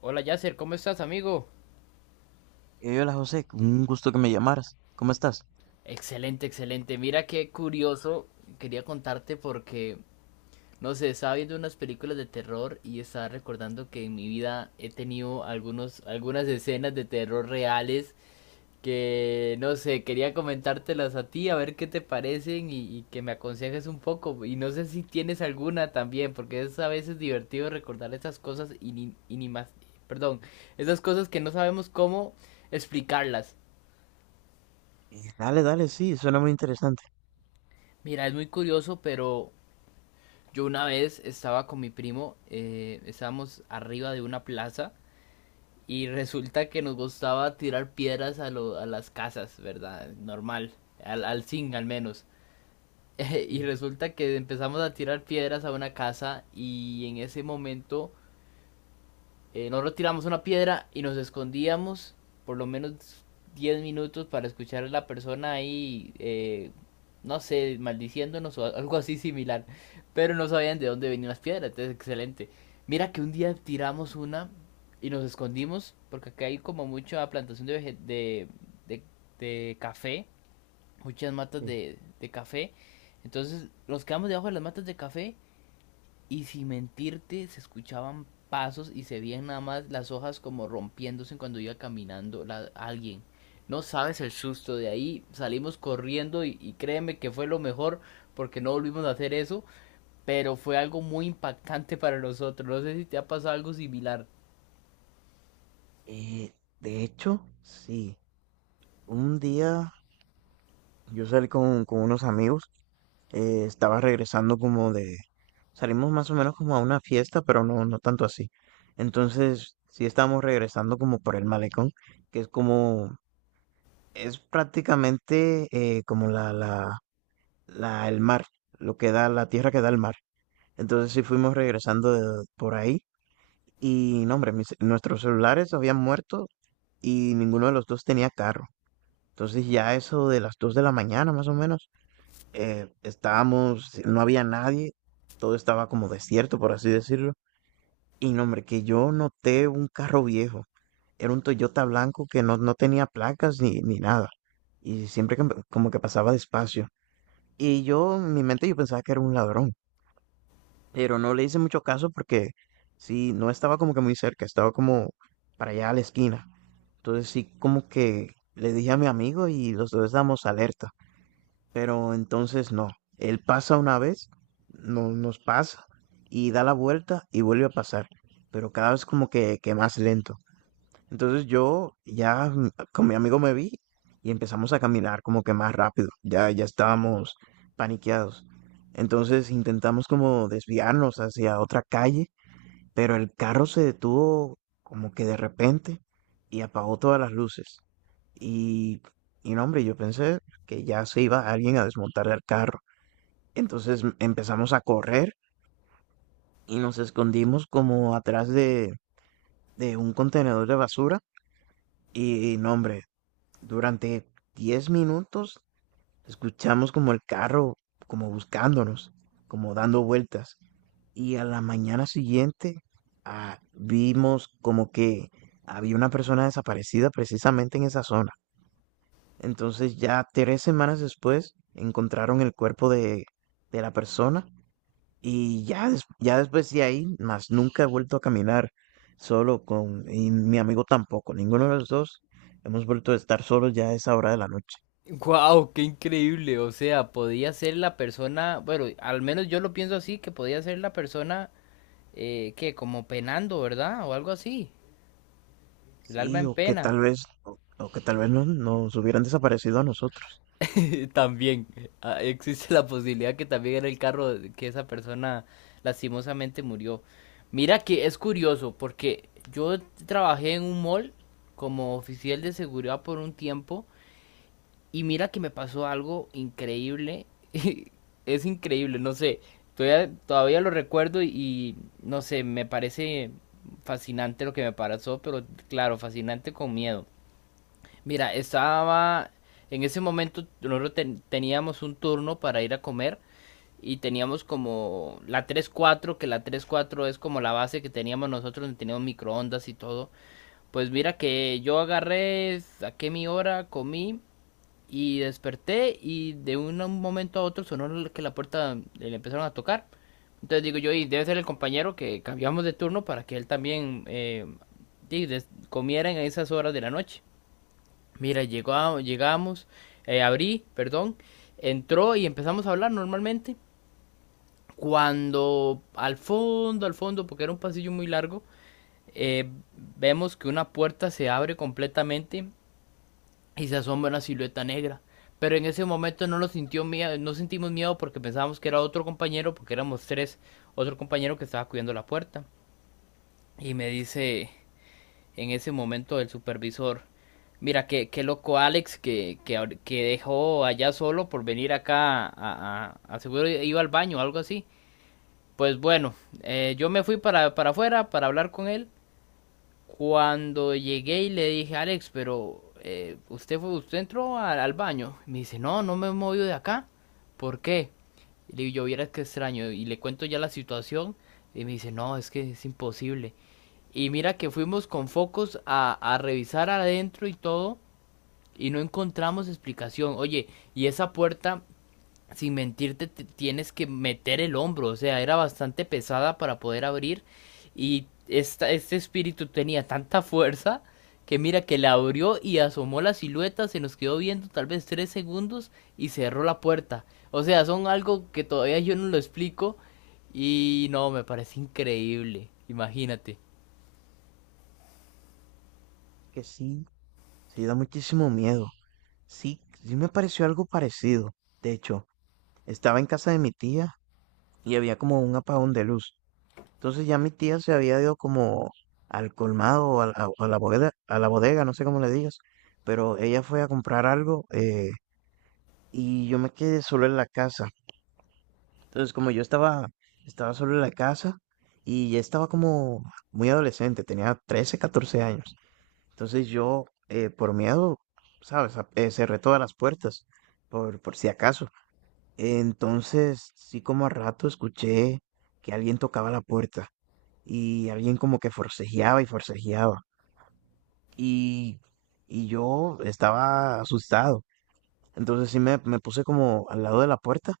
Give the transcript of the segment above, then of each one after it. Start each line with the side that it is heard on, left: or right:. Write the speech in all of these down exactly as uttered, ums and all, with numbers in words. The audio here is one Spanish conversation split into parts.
left: Hola Yasser, ¿cómo estás, amigo?
right: Eh, hola José, un gusto que me llamaras. ¿Cómo estás?
left: Excelente, excelente. Mira qué curioso. Quería contarte porque, no sé, estaba viendo unas películas de terror y estaba recordando que en mi vida he tenido algunos, algunas escenas de terror reales que, no sé, quería comentártelas a ti, a ver qué te parecen y, y que me aconsejes un poco. Y no sé si tienes alguna también, porque es a veces divertido recordar esas cosas y ni, y ni más perdón, esas cosas que no sabemos cómo explicarlas.
right: Eh, dale, dale, sí, suena muy interesante.
left: Mira, es muy curioso, pero yo una vez estaba con mi primo, eh, estábamos arriba de una plaza y resulta que nos gustaba tirar piedras a, lo- a las casas, ¿verdad? Normal, al, al zinc al menos. Y
right: Sí,
left: resulta que empezamos a tirar piedras a una casa y en ese momento Eh, nosotros tiramos una piedra y nos escondíamos por lo menos diez minutos para escuchar a la persona ahí, eh, no sé, maldiciéndonos o algo así similar. Pero no sabían de dónde venían las piedras, entonces excelente. Mira que un día tiramos una y nos escondimos porque acá hay como mucha plantación de, vege- de, de, de café, muchas matas
right: sí.
left: de, de café. Entonces nos quedamos debajo de las matas de café y sin mentirte se escuchaban pasos y se veían nada más las hojas como rompiéndose cuando iba caminando la- alguien. No sabes el susto de ahí, salimos corriendo y, y créeme que fue lo mejor porque no volvimos a hacer eso, pero fue algo muy impactante para nosotros. No sé si te ha pasado algo similar.
right: Eh, de hecho, sí. Un día yo salí con, con unos amigos, eh, estaba regresando como de. Salimos más o menos como a una fiesta, pero no, no tanto así. Entonces, sí estábamos regresando como por el malecón, que es como. Es prácticamente eh, como la, la, la, el mar, lo que da, la tierra que da el mar. Entonces sí fuimos regresando de- por ahí y no, hombre, mis- nuestros celulares habían muerto y ninguno de los dos tenía carro. Entonces ya eso de las dos de la mañana más o menos, eh, estábamos, no había nadie, todo estaba como desierto, por así decirlo. Y no, hombre, que yo noté un carro viejo. Era un Toyota blanco que no, no tenía placas ni, ni nada. Y siempre que- como que pasaba despacio. Y yo, en mi mente, yo pensaba que era un ladrón, pero no le hice mucho caso porque sí, no estaba como que muy cerca, estaba como para allá a la esquina. Entonces sí, como que le dije a mi amigo y los dos damos alerta, pero entonces no, él pasa una vez, no, nos pasa y da la vuelta y vuelve a pasar, pero cada vez como que, que más lento. Entonces yo ya mm, con mi amigo me vi y empezamos a caminar como que más rápido. Ya, ya estábamos paniqueados. Entonces intentamos como desviarnos hacia otra calle, pero el carro se detuvo como que de repente y apagó todas las luces. Y, y no, hombre, yo pensé que ya se iba alguien a desmontar el carro. Entonces m- empezamos a correr y nos escondimos como atrás de, de un contenedor de basura. Y, y no, hombre, durante diez minutos escuchamos como el carro, como buscándonos, como dando vueltas. Y a la mañana siguiente ah, vimos como que había una persona desaparecida precisamente en esa zona. Entonces ya tres semanas después encontraron el cuerpo de, de la persona y ya, des- ya después de ahí, más nunca he vuelto a caminar solo con, y mi amigo tampoco, ninguno de los dos hemos vuelto a estar solos ya a esa hora de la noche.
left: Wow, qué increíble. O sea, podía ser la persona, bueno, al menos yo lo pienso así, que podía ser la persona eh, que como penando, ¿verdad? O algo así, el
right: Sí,
left: alma en
right: o que tal
left: pena.
right: vez, o, o que tal vez no, nos hubieran desaparecido a nosotros.
left: También ah, existe la posibilidad que también era el carro que esa persona lastimosamente murió. Mira que es curioso porque yo trabajé en un mall como oficial de seguridad por un tiempo y mira que me pasó algo increíble. Es increíble, no sé, todavía, todavía lo recuerdo y, y, no sé, me parece fascinante lo que me pasó, pero claro, fascinante con miedo. Mira, estaba en ese momento nosotros ten- teníamos un turno para ir a comer y teníamos como la tres cuatro, que la tres cuatro es como la base que teníamos nosotros, donde teníamos microondas y todo. Pues mira que yo agarré, saqué mi hora, comí y desperté y de un un momento a otro sonó el- que la puerta le empezaron a tocar. Entonces digo yo, y debe ser el compañero que cambiamos de turno para que él también eh, di- des- comiera en esas horas de la noche. Mira, llegó a- llegamos, eh, abrí, perdón, entró y empezamos a hablar normalmente. Cuando al fondo, al fondo, porque era un pasillo muy largo, eh, vemos que una puerta se abre completamente y se asoma una silueta negra. Pero en ese momento no lo sintió miedo, no sentimos miedo porque pensábamos que era otro compañero, porque éramos tres, otro compañero que estaba cuidando la puerta. Y me dice, en ese momento el supervisor. Mira, qué, qué loco Alex que, que, que dejó allá solo por venir acá a, a, a- seguro iba al baño o algo así. Pues bueno, eh, yo me fui para, para afuera para hablar con él. Cuando llegué y le dije, Alex, pero eh, usted fue, usted entró al, al baño. Me dice, no, no me he movido de acá. ¿Por qué? Y le digo, yo vieras qué extraño. Y le cuento ya la situación. Y me dice, no, es que es imposible. Y mira que fuimos con focos a, a revisar adentro y todo y no encontramos explicación. Oye, y esa puerta, sin mentirte, te- tienes que meter el hombro, o sea, era bastante pesada para poder abrir y esta, este espíritu tenía tanta fuerza que mira que la abrió y asomó la silueta, se nos quedó viendo tal vez tres segundos y cerró la puerta. O sea, son algo que todavía yo no lo explico y no, me parece increíble, imagínate.
right: Que sí, sí da muchísimo miedo. Sí, sí me pareció algo parecido. De hecho, estaba en casa de mi tía y había como un apagón de luz. Entonces ya mi tía se había ido como al colmado o a la, o a la bodega, a la bodega, no sé cómo le digas, pero ella fue a comprar algo, eh, y yo me quedé solo en la casa. Entonces, como yo estaba, estaba solo en la casa y ya estaba como muy adolescente, tenía trece catorce años. Entonces yo, eh, por miedo, ¿sabes? A- eh, cerré todas las puertas, por, por si acaso. Entonces, sí como a rato escuché que alguien tocaba la puerta y alguien como que forcejeaba y forcejeaba. Y, y yo estaba asustado. Entonces sí me, me puse como al lado de la puerta,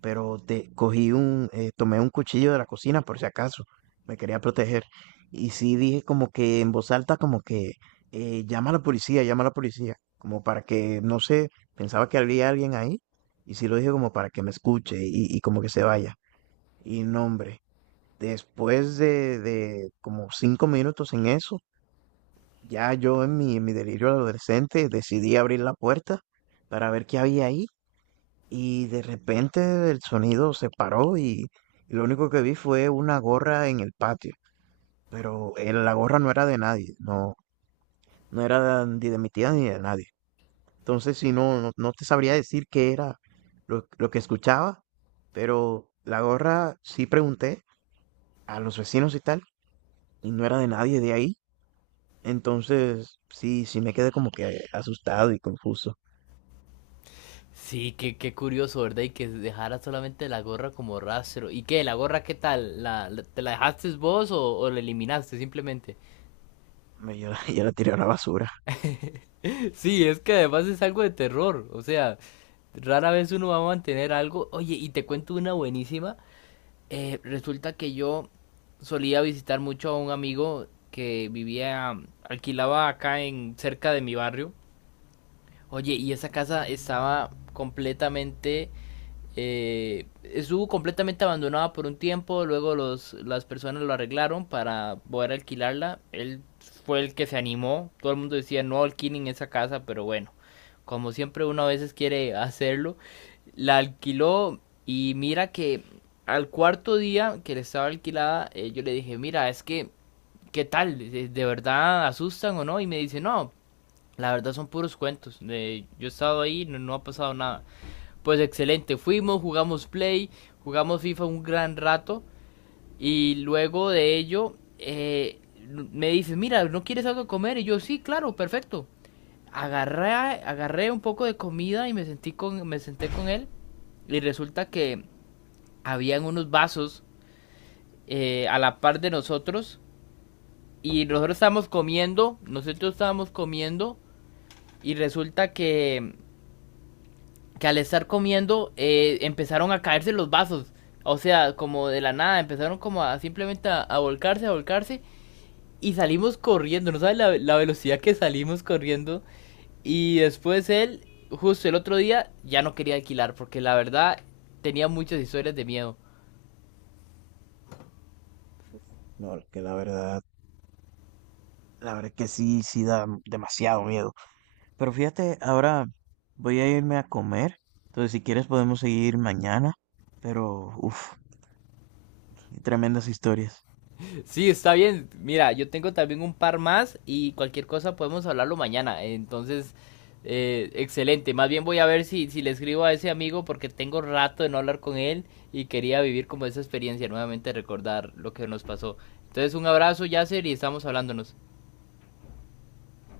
right: pero te cogí un, eh, tomé un cuchillo de la cocina por si acaso, me quería proteger. Y sí dije como que en voz alta, como que eh, llama a la policía, llama a la policía, como para que, no sé, pensaba que había alguien ahí, y sí lo dije como para que me escuche y, y como que se vaya. Y no, hombre, después de, de como cinco minutos en eso, ya yo en mi, en mi delirio adolescente decidí abrir la puerta para ver qué había ahí y de repente el sonido se paró y, y lo único que vi fue una gorra en el patio. Pero eh, la gorra no era de nadie, no, no era ni de mi tía ni de nadie. Entonces, si no, no, no te sabría decir qué era lo, lo que escuchaba, pero la gorra sí pregunté a los vecinos y tal, y no era de nadie de ahí. Entonces, sí, sí me quedé como que asustado y confuso.
left: Sí, qué, qué curioso, ¿verdad? Y que dejara solamente la gorra como rastro. ¿Y qué? ¿La gorra qué tal? ¿La, la- te la dejaste vos o, o la eliminaste simplemente?
right: Me- Yo, la- yo la tiré a la basura.
left: Sí, es que además es algo de terror. O sea, rara vez uno va a mantener algo. Oye, y te cuento una buenísima. Eh, resulta que yo solía visitar mucho a un amigo que vivía, alquilaba acá en cerca de mi barrio. Oye, y esa casa estaba completamente Eh, estuvo completamente abandonada por un tiempo, luego los, las personas lo arreglaron para poder alquilarla. Él fue el que se animó, todo el mundo decía no alquilen esa casa, pero bueno, como siempre uno a veces quiere hacerlo, la alquiló y mira que al cuarto día que le estaba alquilada, eh, yo le dije, mira, es que, ¿qué tal? ¿De, de verdad asustan o no? Y me dice, no, la verdad son puros cuentos, de, yo he estado ahí, no, no ha pasado nada. Pues excelente, fuimos, jugamos Play, jugamos FIFA un gran rato y luego de ello eh, me dice, mira, ¿no quieres algo de comer? Y yo, sí, claro, perfecto. Agarré, agarré un poco de comida y me, sentí con, me senté con él y resulta que habían unos vasos eh, a la par de nosotros y nosotros estábamos comiendo, nosotros estábamos comiendo y resulta que que al estar comiendo eh, empezaron a caerse los vasos. O sea, como de la nada, empezaron como a simplemente a, a volcarse, a volcarse. Y salimos corriendo, no sabes la, la velocidad que salimos corriendo. Y después él, justo el otro día, ya no quería alquilar porque la verdad tenía muchas historias de miedo.
right: No, que la verdad, la verdad que sí, sí da demasiado miedo. Pero fíjate, ahora voy a irme a comer. Entonces, si quieres podemos seguir mañana. Pero, uff, tremendas historias.
left: Sí, está bien. Mira, yo tengo también un par más y cualquier cosa podemos hablarlo mañana. Entonces, eh, excelente. Más bien voy a ver si, si le escribo a ese amigo porque tengo rato de no hablar con él y quería vivir como esa experiencia, nuevamente recordar lo que nos pasó. Entonces, un abrazo, Yasser, y estamos hablándonos.